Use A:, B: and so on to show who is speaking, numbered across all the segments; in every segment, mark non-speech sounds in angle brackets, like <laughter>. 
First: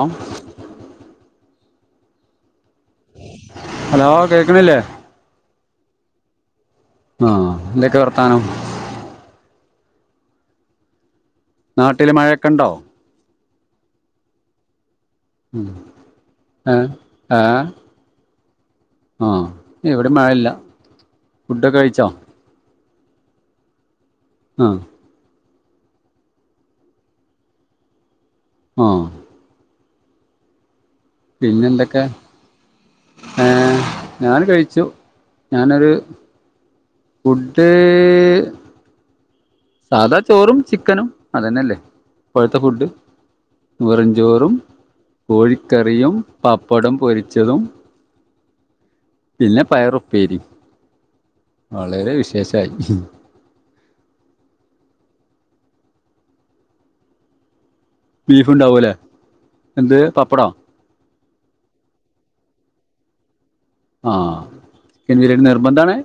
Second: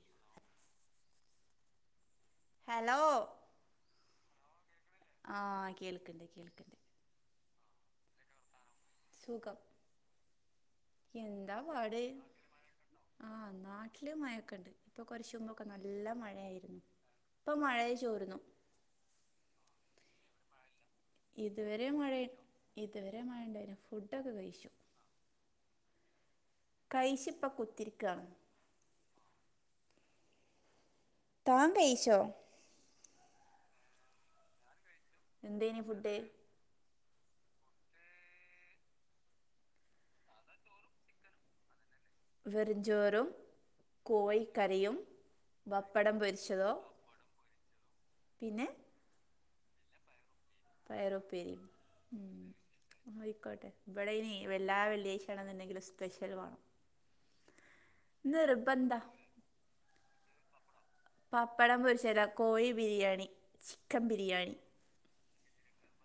A: ആം
B: hello
A: hello കേൾക്കണില്ലേ
B: ആ കേൾക്കിണ്ട് കേൾക്കിണ്ട്
A: ആഹ് എന്തൊക്കെ വർത്താനം
B: സുഖം എന്താ പാട്
A: നാട്ടില് മഴയൊക്കെ ഉണ്ടോ
B: ആഹ് നാട്ടില് മഴൊക്കെണ്ട് ഇപ്പൊ കുറച്ച് മുമ്പൊക്കെ
A: ഉം.
B: നല്ല
A: ഏ
B: മഴയായിരുന്നു
A: ഏ
B: ഇപ്പൊ മഴയ ചോരുന്നു
A: ആ ഇവിടെ മഴയില്ല ഫുഡൊക്കെ
B: ഇതുവരെ
A: കഴിച്ചോ
B: മഴേന്നു ഇതുവരെ മഴയുണ്ടായിന് ഫുഡൊക്കെ
A: ആ
B: കഴിച്ചു കൈച് ഇപ്പോ കുത്തിരിക്കാണ്
A: ആഹ് പിന്നെ
B: താൻ
A: എന്തൊക്കെ
B: കഴിച്ചോ
A: ഏ ഞാൻ കഴിച്ചു
B: എന്തേനി
A: ഞാനൊരു
B: ഫുഡ്
A: ഫുഡ്.. സാധാ ചോറും ചിക്കനും അതനെല്ലേ
B: വെറുഞ്ചോറും
A: വെറുംചോറും
B: കോഴിക്കറിയും
A: കോഴിക്കറിയും
B: വപ്പടം പൊരിച്ചതോ
A: പപ്പടം പൊരിച്ചതും
B: പിന്നെ
A: പിന്നെ പയറുപ്പേരി
B: പയറു പേരി ഉം ആയിക്കോട്ടെ ഇവിടെ അയിന് എല്ലാ വെള്ളിയായിച ആണെങ്കിലും സ്പെഷ്യൽ വേണം
A: ബീഫ് ഉണ്ടാവുലെ
B: നിർബന്ധാ
A: എന്തെ പപ്പടേ
B: പപ്പടം പൊരിച്ചെല്ല കോഴി ബിരിയാണി ചിക്കൻ
A: ആഹ്
B: ബിരിയാണി
A: എന്നു നിർബന്ധാണ്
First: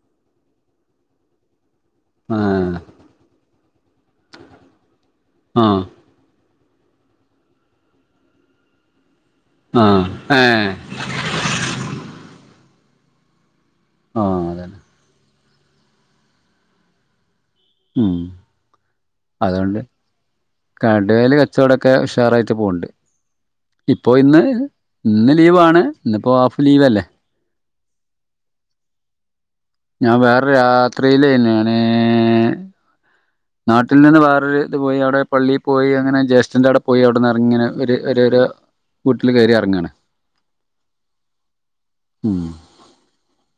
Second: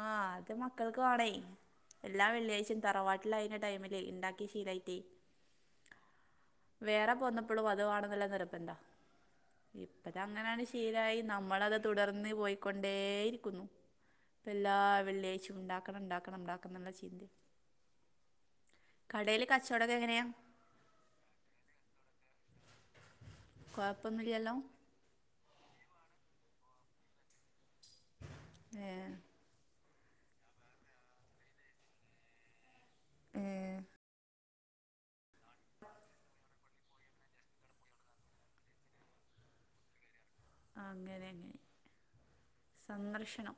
B: ആഹ് അത് മക്കൾക്ക് വാണേ എല്ലാം
A: ആഹ്
B: വെള്ളിയാഴ്ചയും തറവാട്ട് ലൈന ടൈമിലിൽ ഉണ്ടാക്കി ശീലായിറ്റേ
A: ആഹ്
B: വേറെ പോന്നപ്പോളും അത് വാണന്നുള നിർബന്ത
A: ആഹ്
B: ഇപ്പത അങ്ങനാണ്
A: ഏഹ്
B: ശീലമായി നമ്മളത് തുടർന്ന് പോയിക്കൊണ്ടേയിരിക്കുന്നു
A: ആഹ്
B: പ്പല്ലാ
A: അതന്നെ
B: വെള്ളിയാഴ്ച്ചും ഇണ്ടാക്കണം ഉണ്ടാക്കണം ഉണ്ടാക്കണം ന്നിള്ള ചിന്ത
A: ഉം. അതോണ്ട്
B: എങ്ങനെയാ
A: കടേല് കച്ചോടൊക്കെ ഉഷാറായിട്ട് പോവ്ണ്ട്. ഇപ്പോ ഇന്ന്
B: കൊയപ്പൊന്നില്ലല്ലോ?
A: ഇന്ന് ലീവാണ് ഇന്നിപ്പോൾ ഹാഫ് ലീവലേ.
B: ഏഹ്.
A: ഞാ വേറെ യാത്രിലെന് ഞാന്.
B: ഏ.
A: നാട്ടിനിന്ന് വേറൊരു ഇത് പോയി അവിടെ പള്ളിയി പോയി അങ്ങനെ ജേഷ്ഠന്റെവ്ടെ പോയി അവിടെന്നെർങ്ങിനെ ഒര് ഒരോ രോ. വീട്ടില് കേറി ഇറങ്ങാണ്.
B: അങ്ങനെ അങ്ങനെ
A: ഉം
B: സന്നർശനം.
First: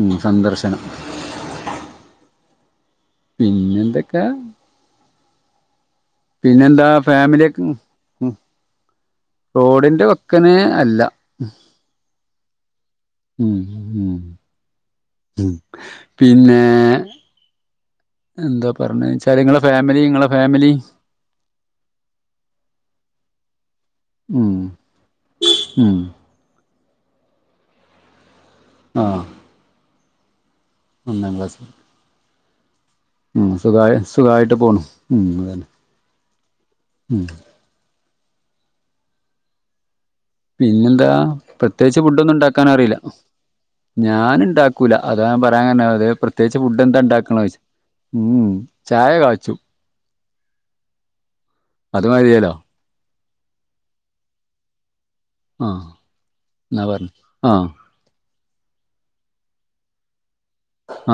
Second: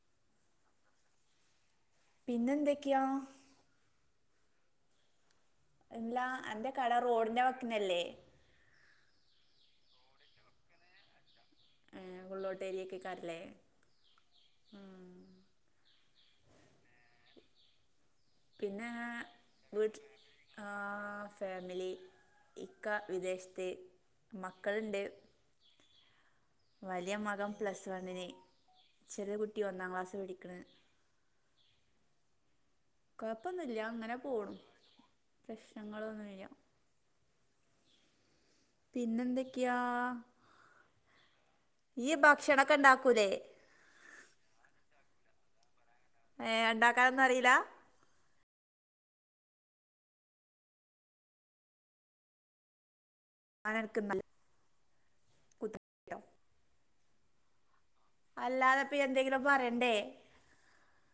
A: ഉം സന്ദർശനം.
B: പിന്നെന്തൊക്കെയാ?
A: പിന്നെന്തൊക്കെ.
B: ഇല്ലാ അന്റെ
A: പിന്നെന്താ
B: കട റോഡിന്റെ
A: ഫാമിലിയൊക്കെ
B: വക്കിനല്ലേ?
A: ഉം റോഡിന്റെ വക്ക്നെ അല്ല.
B: ആഹ് ഉള്ളോട്ടേരിയെക്കെകാരൊ.
A: ഉം ഉം ഉം പിന്നെ. എന്താ
B: പിന്നെ
A: പറണെച്ചാല് നിങ്ങളെ
B: വീട്ട്
A: ഫാമിലി നിങ്ങളെ
B: ആ
A: ഫാമിലി
B: ഫാമിലി ഇക്ക വിദേശത്ത്.
A: ഉം
B: മക്കളുണ്ട്
A: ഉം.
B: വലിയ മകം പ്ലസ് വണ്ണിന്
A: ആഹ്
B: ചെറിയ കുട്ടി ഒന്നാം ക്ലാസിപഠിക്ക്ണ്.
A: ഒന്നാം ക്ലാസില്.
B: കൊഴ്പ്പൊന്നുല്ല അങ്ങനെ പോണ്
A: സുഖായിട്ട് പോണു ഉം അതന്നെ
B: പ്രശ്നങ്ങളൊന്നില്ല.
A: ഉം.
B: പിന്നെന്തൊക്കെയാ?
A: പിന്നെന്താ പ്രത്യേകിച്ച്
B: ഈ
A: ഫുഡൊന്നു
B: ഭക്ഷണൊക്കെ
A: ഉണ്ടാക്കാനറില്ല.
B: ഉണ്ടാക്കൂലേ
A: ഞാന് ഇണ്ടാക്കൂല അതാ നാ പറയാ കരണ് അത്
B: ഏ
A: പ്രത്യേച്ച് ഫുഡ്
B: ഉണ്ടാക്കാനൊന്നും
A: എന്താണ്ടാക്കണോയ്ച്.
B: അറിയില്ല
A: ഉം ചായ കാച്ചും. അത് മതിയലോ.
B: അനർക്ക്ന്നലെ.
A: ആഹ് ന്നാപർഞ്ഞ് ആഹ്
B: അല്ലാതപ്പൊ എന്തെങ്കിലു പറയണ്ടേ.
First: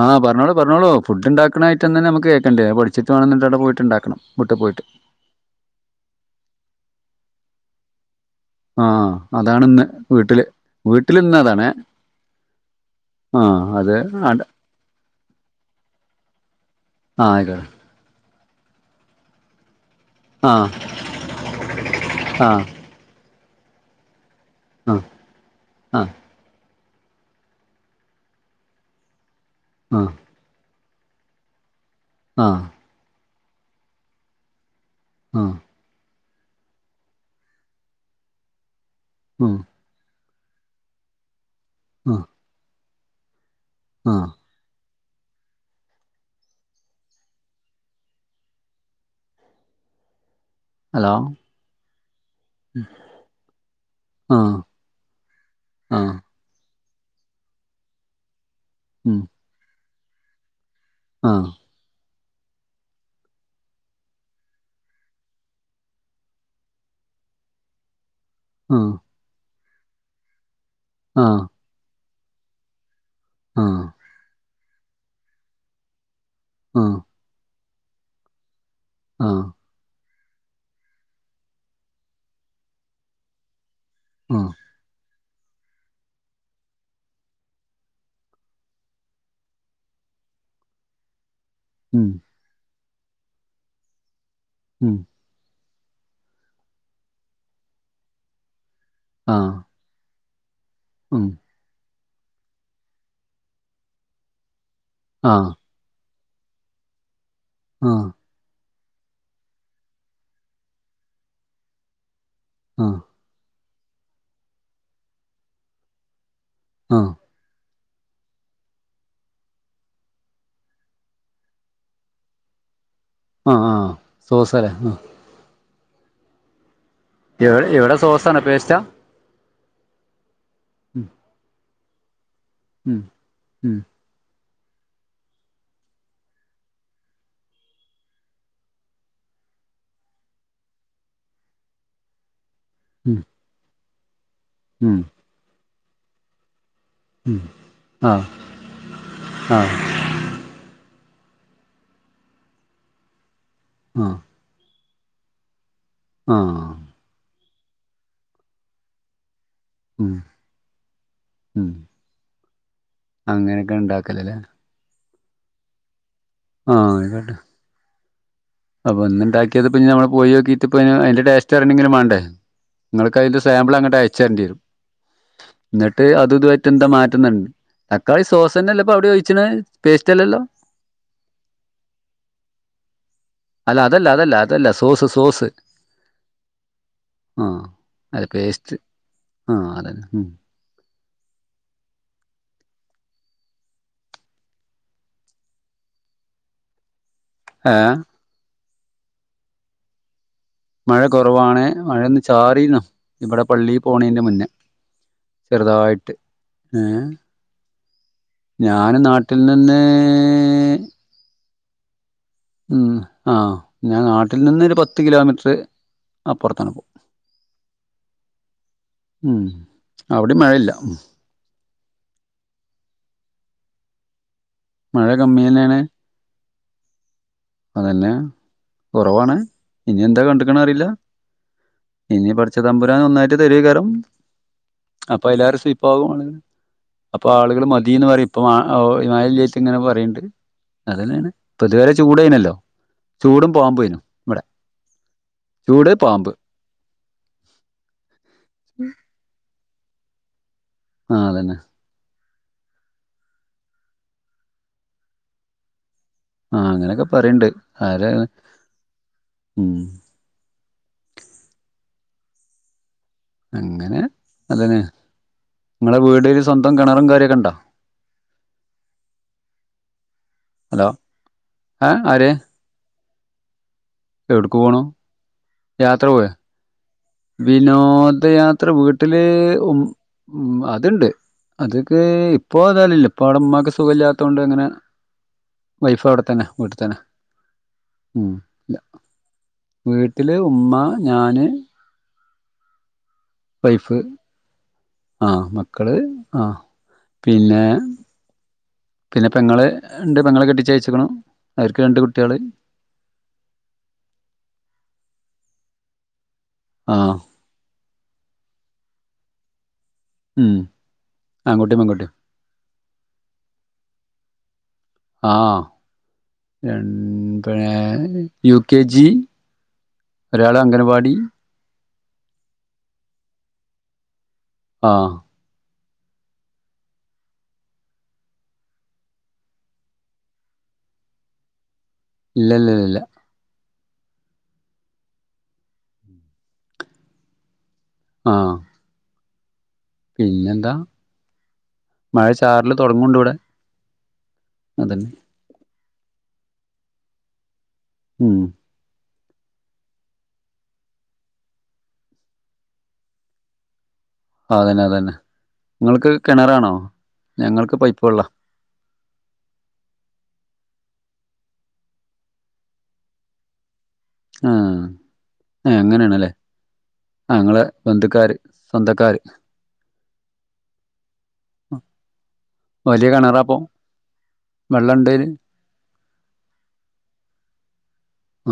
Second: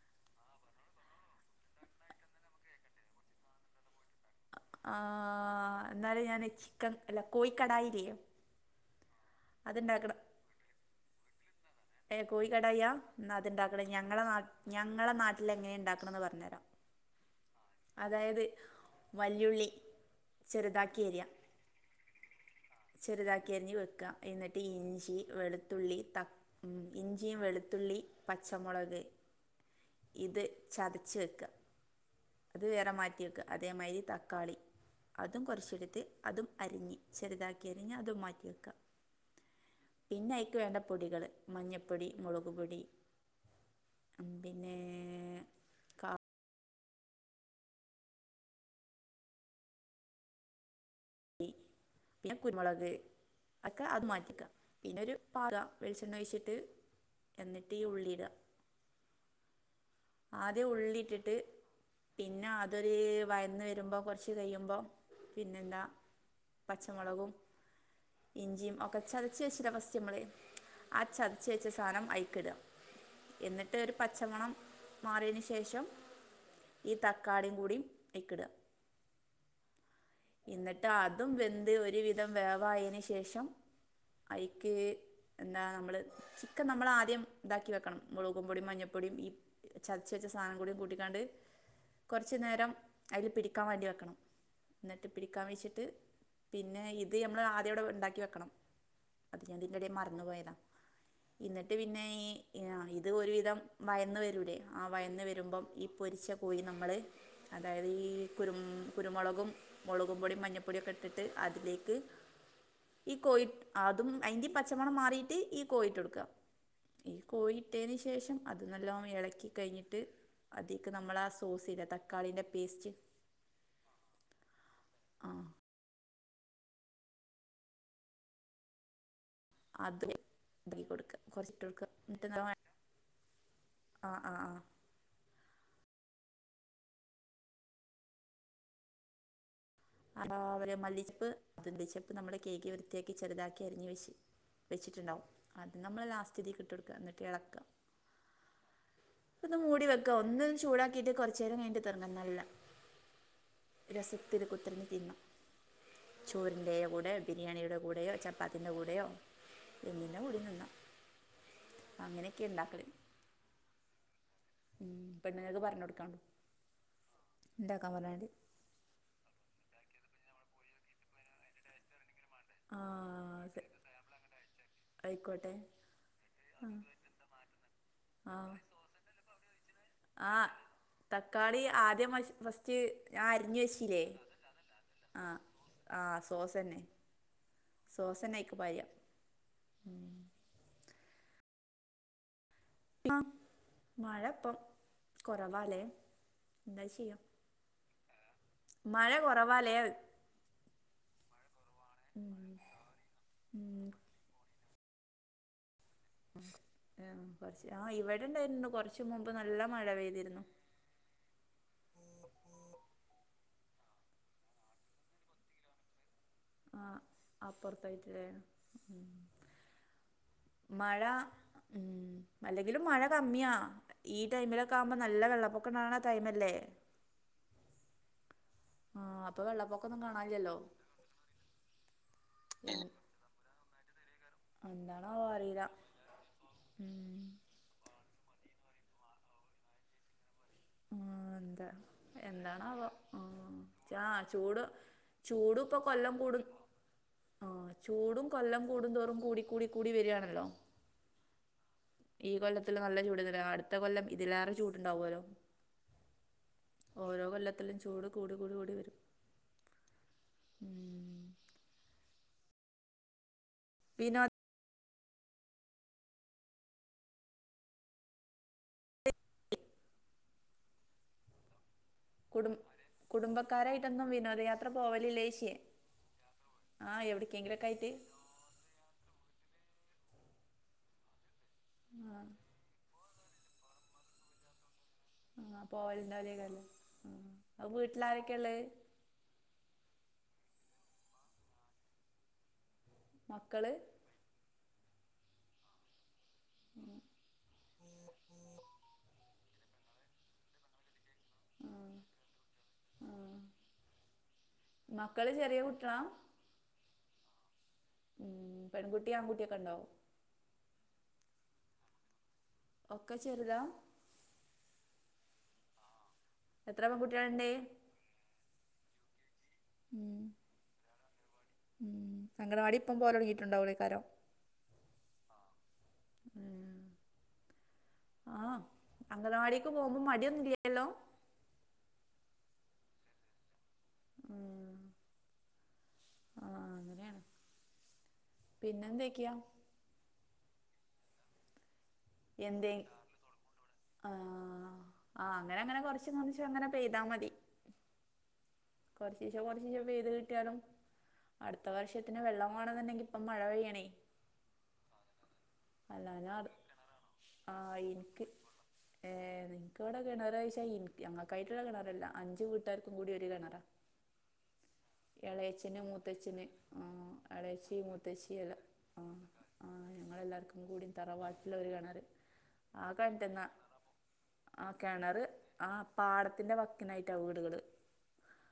A: ആഹ് പറഞ്ഞോളു പറഞ്ഞോളൂ ഫുഡ്ണ്ടാക്കണായ്ട്ടെന്നെ നമക്ക് കേക്കണ്ടെ അ പഠിച്ചിട്ട് വേണംന്നിട്ടവ്ടപോയിട്ട് ണ്ടാക്കണം വീട്ട് പോയിട്ട്.
B: ആഹ് എന്നാലെ ഞാന് ചിക്കൻ അല്ല കോഴിക്കടായിലിയ.
A: ആഹ് അതാണ്ന്ന് വീട്ടില് വീട്ടില്ന്നതാണ്.
B: ഏ കോഴികടായ്യാ ന്നത്ണ്ടാക്കണെ ഞങ്ങളെ
A: അത്
B: ഞങ്ങളെ നാട്ടിലെങ്ങനെ ണ്ടാക്കണ്ന്ന് പറഞ്ഞെരാ.
A: ആഹ് ആയിക്കോ
B: അതായത് വല്ല്യുളളി.
A: ആ
B: ചെറ്താക്കി അരിയ
A: ആ
B: ചെറ്താക്കി അരിഞ്ഞ് വെക്ക എന്നിട്ട്
A: ആ
B: ഇഞ്ചി വെളുത്തുള്ളി
A: ആ
B: ത ഇം ഇഞ്ചിയും വെളുത്തുള്ളി പച്ചമൊളക്.
A: ആഹ്.
B: ഇത് ചതച്ച് വെക്ക
A: ആ
B: അത് വേറെ മാറ്റി വെക്ക അതേമായ്രി തക്കാളി
A: ആ
B: അതും കുറച്ചെട്ത്ത്. അതും അരിഞ് ചെറ്താക്കി അരിഞ്ഞ് അതും മാറ്റിവെക്ക
A: ഉം.
B: പിന്നയ്ക്ക് വേണ്ട പൊടികള് മഞ്ഞപ്പൊടി
A: ആ
B: മുളക്പൊടി
A: ആ
B: ഉം. പിന്നേ.
A: ഹലോ
B: പിന്നെ കുര്മൊളക്. ഒക്കെ അത്
A: ആ
B: മാറ്റിക്ക പിന്നെ ഒരു പാത
A: ആ
B: വെളിച്ചെണ്ണ വെച്ചിട്ട് എന്നിട്ട് ഈ ഉള്ളീട
A: ഉം
B: ആദ്യ
A: ആ
B: ഉള്ളിയിട്ടിട്ട് പിന്നെ അതൊരു വയന്ന് വരുമ്പോ കുറച്ച് കഴിയുമ്പോ പിന്നെന്താ പച്ചമുളകും ഇഞ്ചിയും
A: ആ
B: ഒക്കെ ചതച്ചച്ചരവസ്യമ്മള ആ ചതിച്ച വെച്ച സാധനം അയിക്കിടുക എന്നിട്ട് ഒരു പച്ചമണം മാറിയതിന് ശേഷം
A: ആ
B: ഈ തക്കാളിയും കൂടിയും അയിക്കിടുക
A: ആഹ്
B: എന്നിട്ട് അതും വെന്ത് ഒരുവിധം വേവായതിന് ശേഷം
A: ആ
B: അയ്ക്ക് എന്താ നമ്മള് ചിക്കൻ നമ്മൾ ആദ്യം ഇതാക്കി വെക്കണം മുളകും പൊടിയും മഞ്ഞൾപ്പൊടിയും ഈ ചതച്ച് വെച്ച സാധനം കൂടി കൂട്ടിക്കാണ്ട്
A: ഉം
B: കുറച്ചു നേരം അതിൽ പിടിക്കാൻ വേണ്ടി വെക്കണം
A: ഉം
B: എന്നിട്ട് പിടിക്കാൻ വെച്ചിട്ട് പിന്നെ ഇത് നമ്മൾ ആദ്യം ഇവിടെ ഉണ്ടാക്കി വെക്കണം
A: ആ
B: അത് ഞാൻതി ഇത് ഞാൻ മറന്ന് പോയത
A: ഉം
B: എന്നിട്ട് പിന്നെ ഈ ഇത് ഒരുവിധം വയന്ന് വരൂലെ ആ വയന്ന്
A: ആ
B: വരുമ്പം ഈ പൊരിച്ചകോഴി നമ്മള് അതായത്
A: ആ
B: ഈ കുരു കുരുമുളകും മുളകും പൊടി മഞ്ഞൾപ്പൊടിയൊക്കെ ഇട്ടിട്ട് അതിലേക്ക്
A: ഉം
B: ഈ കോഴി അതും അതിന്റെ ഈ പച്ചമണം മാറിയിട്ട് ഈ കോഴിട്ട് കൊടുക്കുക
A: ആ
B: ഈ കോഴിട്ടതിന് ശേഷം അത് നല്ലോണം ഇളക്കി കഴിഞ്ഞിട്ട് അതിക്ക് നമ്മള് ആ സോസിൻ്റെ തക്കാളിന്റെ paste
A: ah ah സോസയാ ah
B: ah
A: A എവിടെ സോസാണ പേസ്റ്റ
B: അത് ഇതി കൊടുക്ക കുറച്ചിട്ട് കൊടുക്ക മറ്റത്
A: ഉം ഉം
B: ആഹ് ആഹ് ആഹ് ആ അവര് മല്ലിച്ചപ്പ് മല്ലിച്ചപ്പ് നമ്മുള് കഴുകി വൃത്തിയാക്കി
A: ഉം
B: ചെറുതാക്കി അരിഞ്ഞ് വെച്ച്
A: ഉം
B: വെച്ചിട്ടുണ്ടാവും അത് നമ്മള് ലാസ്റ്റ് ഇതീക്ക് ഇട്ട് കൊടുക്കുക എന്നിട്
A: ഉം
B: എളക്കുക
A: ആ
B: എടക്കൊന്ന്
A: ആ
B: മൂടിവെക്കുക ക്കെ ഒന്ന് ചൂടാക്കിയിട്ട് കുറച്ച് നേരം കഴിഞ്ഞട്ട് തുറക്കണം നല്ല
A: ആ
B: രസത്തില് <unintelligible> തിന്ന
A: ആ
B: ചോറിന്റെ കൂടെയൊ ബിരിയാണിയുടെ കൂടെയോ ചപ്പാത്തിൻ്റെ കൂടെയോ
A: ഉം
B: എന്തിന്റെ കൂടെയും നിന്നാം
A: ഉം
B: അങ്ങനെയൊക്കെ ഉണ്ടാക്കല്
A: അങ്ങനെയൊക്കെ ഉണ്ടാക്കലല്ലേ
B: ഉം പെണ്ണ്ങ്ങൾക്ക് പറഞ്ഞ് കൊടുക്കാണ്ടോ
A: ആഹ് <unintelligible>
B: എന്താ <unintelligible>
A: അപ്പൊ എന്നിണ്ടാക്കിയത് പിന്നെ നമ്മൾ പോയി നോക്കിട്ട് ഇപ്പ അതിന്റെ ടേസ്റ്റ് <unintelligible> വേണ്ടേ
B: ആ
A: നിങ്ങൾക്ക് അതിന്റെ
B: അത്
A: സാമ്പിളങ്ങട്ട് അയച്ചരേണ്ടിവരും
B: ആയിക്കോട്ടെ
A: എന്നിട്ട് അത് ഇതുവയ്റ്റെന്താ മാറ്റുന്നുണ്ട് തക്കാളി സോസ തന്നെല്ലപ്പ അവിടോയിച്ചനത്
B: ആഹ് തക്കാളി ആദ്യം <unintelligible> ഫസ്റ്റ് ഞാ അരിഞ്ഞ്
A: അല്ല
B: വെച്ചില്ലേ
A: അതല്ല അതല്ല അതല്ല സോസ്
B: ആഹ്
A: സോസ്
B: ആഹ് സോസ് തന്നെ
A: ആഹ് അല്ല
B: സോസനയ്ക്കു
A: പേസ്റ്റ്
B: പയ
A: ആഹ് അതല്ല ഉം
B: ആ മഴപ്പം കുറവാലേ എന്താ ചെയ്യാം
A: ഏഹ്
B: മഴ കുറവാലേന്ന്
A: മഴ കൊറവാണ് മഴൊന്ന്
B: ഉം
A: ചാറിന്നു ഇവടെ പള്ളി
B: ഉം
A: പോണേന്റെ മുന്നേ ചെറുതായിട്ട് ഏഹ്
B: ആഹ് കൊറച്ച് ആഹ് ഇവിടെണ്ടാരുന്നു
A: ഞാന്
B: കൊറച്ച് മുമ്പ്
A: നാട്ടിൽ
B: നല്ല
A: നിന്ന്
B: മഴ പെയ്തിരുന്നു
A: ഉം ആഹ് ഞാൻ നാട്ടിൽ നിന്ന് ഒരു പത്ത് കിലോമീറ്റർ അപ്പുറത്താണ്
B: ആഹ് അപ്പുറത്തേക്ക്ല്ലേ ഉം
A: അവിടെം മഴയില്ല
B: മഴ ഉം അല്ലെങ്കിലും മഴ കമ്മിയാ ഈ ടൈമിലൊക്കെ ആകുമ്പ
A: മഴ
B: നല്ല
A: കമ്മി
B: വെള്ളപ്പൊക്കം
A: തന്നെയാണ്
B: ഇണ്ടാകണ ടൈമല്ലേ
A: അതന്നെയാ
B: ആഹ്
A: കൊറവാണ്
B: അപ്പൊ
A: ഇനി
B: വെള്ളപ്പൊക്കൊന്നും
A: എന്താ
B: കാണാനില്ലല്ലോ
A: കണ്ട്ക്കണ അറിയില്ല ഇനി പഠച്ച
B: എൻ
A: തമ്പുരാൻ ഒന്നായി തെരേകാലം
B: എന്താണാവോ
A: അപ്പൊ എല്ലാരും
B: അറിയില്ല
A: സ്വീപ്പാവും അപ്പൊ
B: ഉം
A: ആളുകൾ മതീന്നറയും ഇപ്പൊ വ ഹിമാലയലെയ്ത്ത് ഇങ്ങനെ പറയ്ണ്ട് അതെന്നെയാണ് ഇപ്പതുവരെ ചൂടെയ്നല്ലേ
B: ആവ ആഹ് ചൂട് ചൂടുപ്പ
A: ചൂട് പാമ്പ്
B: കൊല്ലംകൂടും ആഹ് ചൂടും കൊല്ലം കൂടും തോറും കൂടി കൂടി കൂടി വര്യാണല്ലോ
A: ആഹ് അതന്നെ
B: ഈ കൊല്ലത്തില് നല്ല ചൂട്ന്നല്ല അടുത്ത കൊല്ലം ഇതിലേറെ ചൂടുണ്ടാവല്ലോ
A: ആ അങ്ങനെയൊക്കെ
B: ഓരോ
A: പറയണ്ട്
B: കൊല്ലത്തിലും ചൂട്
A: ആര്
B: കൂടി കൂടി കൂടി വരും
A: ഉം
B: ഉം
A: അങ്ങനെ
B: വിനോ
A: അതന്നെ നിങ്ങളെ വീടില് സ്വന്തം കിണറും കാര്യൊക്കെണ്ടോ
B: <inaudible>
A: ഹലോ ഏഹ് ആരെ
B: കുടും കുടുംബക്കാരായിട്ടൊന്നും വിനോദയാത്ര
A: പോണു
B: പോവലിലേശിയെ
A: യാത്ര പോയോ
B: ആഹ് എവിടെ
A: വിനോദയാത്ര വീട്ടില് ഉം ഉം അതുണ്ട് അത്ക്ക്
B: ആഹ്
A: ഇപ്പൊ അതാലില്ല ഇപ്പവടെ ഉമ്മാക്ക് സുഖ ഇല്ലാത്തോണ്ടിങ്ങനെ
B: ആഹ്
A: വൈഫ് അവിടെത്തന്നെ
B: പോവലുണ്ടാവില്ലേക്കാരല്ലേ
A: വീട്ടിതന്നെ
B: ആഹ് അപ്പൊ
A: ഉം
B: വീട്ടിലാരൊക്കെയാ ഉള്ളത്
A: ഇല്ല വീട്ടില് ഉമ്മ ഞാന്
B: മക്കള്
A: വൈഫ് ആഹ് മക്കള് ആഹ്
B: മ്
A: പിന്നെ പിന്നെ പെങ്ങള് ഇണ്ട് പെങ്ങളെ കെട്ടിച്ചയച്ചേക്കണു അവർക്ക് രണ്ട് കുട്ടികള്
B: ആഹ് മക്കള് ചെറിയ കുട്ടിയളാ
A: ആഹ്
B: ഉം പെൺകുട്ടി ആൺകുട്ടിയൊക്കെണ്ടോ
A: ഉം ആങ്കുട്ടിം പെങ്കുട്ടിം
B: ഒക്കെ ചെറുതാ
A: ആഹ്
B: എത്ര പെൺകുട്ടികളുണ്ട്
A: രണ് ഏഹ് യു കെ ജി
B: ഉം
A: ഒരാള് അംഗണവാടി
B: ഉം അങ്കണവാടി ഇപ്പം പോലെടങ്ങിട്ടുണ്ടാവുള്ളേക്കാരോ
A: ആഹ്
B: ഉം ആഹ് അംഗണവാടിക്ക് പോമ്പം മടിയൊന്നു ഇല്ലാല്ലോ
A: ഇല്ല ഇല്ലല്ല ഇല്ല
B: ഉം ആഹ് അങ്ങനെയാണ്
A: ആഹ്
B: പിന്നെന്തെക്കെയ
A: പിന്നെന്താ മഴ
B: എന്തെ
A: ചാറല് തുടങ്ങുണ്ട് ഇവിടെ
B: ആഹ്
A: അതന്നെ
B: ആഹ് അങ്ങനെ അങ്ങനെ കൊറച്ച്കാണിച്ച് അങ്ങനെ പെയ്താ മതി
A: ഉം
B: കൊറച്ചീശെ കൊറച്ചീശെ പെയ്ത് കിട്ടിയാലും അടുത്ത വർഷത്തിന് വെള്ളം വേണന്നുണ്ടെങ്കി ഇപ്പം മഴ പെയ്യണേ
A: അതന്നെ അതന്നെ ഇങ്ങൾക്ക്
B: അല്ലാതെ
A: കിണറാണോ ഞങ്ങൾക്ക്
B: ആഹ്
A: പൈപ്പ്
B: ഇനിക്ക്
A: വെള്ളവാ
B: ഏഹ് എൻക്കിവടെ കിണറഴിച്ചാൽ ഇൻ ഞങ്ങക്കായിട്ടുള്ള കിണറല്ല അഞ്ചു വീട്ടാർക്കും കൂടി ഒരു കിണറാ.
A: ആഹ്
B: എളയച്ചന് മൂത്തച്ഛന് ആ
A: ആഹ് ഇങ്ങളെ
B: എളയേച്ചി മൂത്തേച്ചി
A: ബന്ധുക്കാര്
B: എല്ലാ
A: സ്വന്തക്കാര്
B: ആഹ് ഞങ്ങൾ എല്ലാവർക്കും കൂടി തറവാട്ടിലൊരു കിണറ് ആ
A: ഒരു
B: കിണറ്റിന്നാ
A: കിണറാപ്പം
B: ആ കെണറ് ആ പാടത്തിന്റെ വക്കിനായിട്ടാ വീടുകള്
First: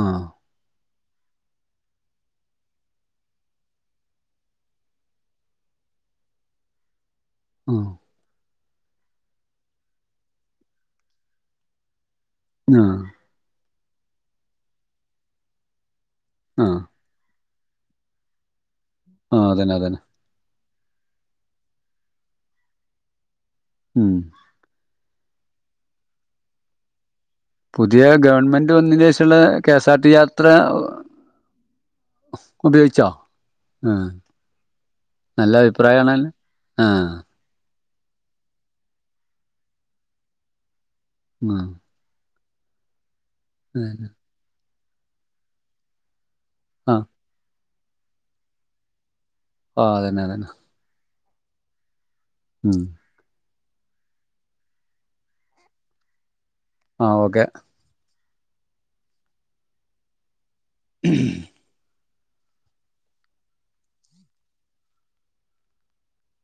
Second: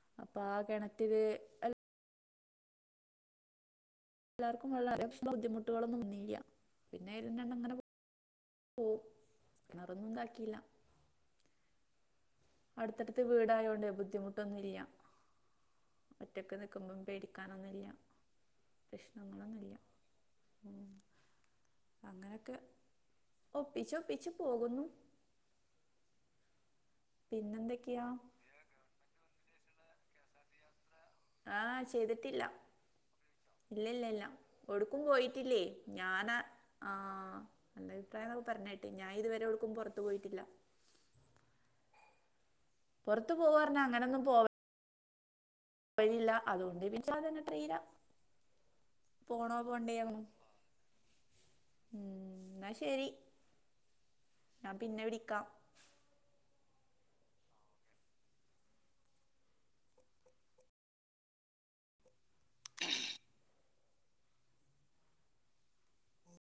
A: ആഹ്
B: പ്പാ കിണറ്റില് എല്ല എല്ലാർക്കും വളരെ <inaudible> ബുദ്ധിമുട്ടുകളൊന്നും വന്നില്ല്യ പിന്നെ വ
A: ആഹ്
B: ഓ കെണറൊന്നും ഇതാക്കിയില്ല.
A: ആഹ്
B: അടുത്തടുത്ത് വീടായോണ്ടേ ബുദ്ധിമുട്ടൊന്നും ഇല്ല ഒറ്റൊക്
A: ആഹ്
B: നിക്കുമ്പോം പേടി ക്കാനൊന്നില്ല
A: ആഹ്
B: പ്രശ്ണങ്ങളൊന്നില്ല
A: അതന്നെ അതന്നെ
B: ഉം. അങ്ങനൊക്കെ ഒപ്പിച്ച്
A: ഉം
B: ഒപ്പിച്ച് പോകുന്നു. പിന്നെന്തൊക്കെയാ
A: പുതിയെ ഗവൺമെന്റ് വന്നിന്റെ ശേഷോള്ളെ കെ സ ആർ ടി യാത്ര
B: ആഹ് ചെയ്തിട്ടില്ല.
A: ഉപയോഗിച്ച?
B: ഇല്ല ഇല്ല ഇല്ല ഒടുക്കും
A: നല്ല
B: പോയിട്ടില്ലേ
A: അഭിപ്രായാണല്ലോ
B: ഞാനെ ആഹ്. നല്ല അഭിപ്രായന്ന് പറഞ്ഞേട്ട് ഞാൻ ഇതുവരെ എവ്ടുക്കും പുറത്ത് പോയിട്ടില്ല.
A: മാ.
B: പുറത്ത് പോവാ പറഞ്ഞാ അങ്ങനൊന്നും വരില്ല അതുകൊണ്ട്
A: ആഹ്
B: പിച്ചാത് <unintelligible> ത്രീരാ പോണോ
A: ആഹ്
B: പോണ്ടേയോ
A: അതന്നെ
B: ഉം.
A: അതന്നെ
B: ന്നാ
A: ഉം
B: ശരി ഞാൻ പിന്നെ വിളിക്കാം.
A: ആഹ് ഓക്കെ. ഉ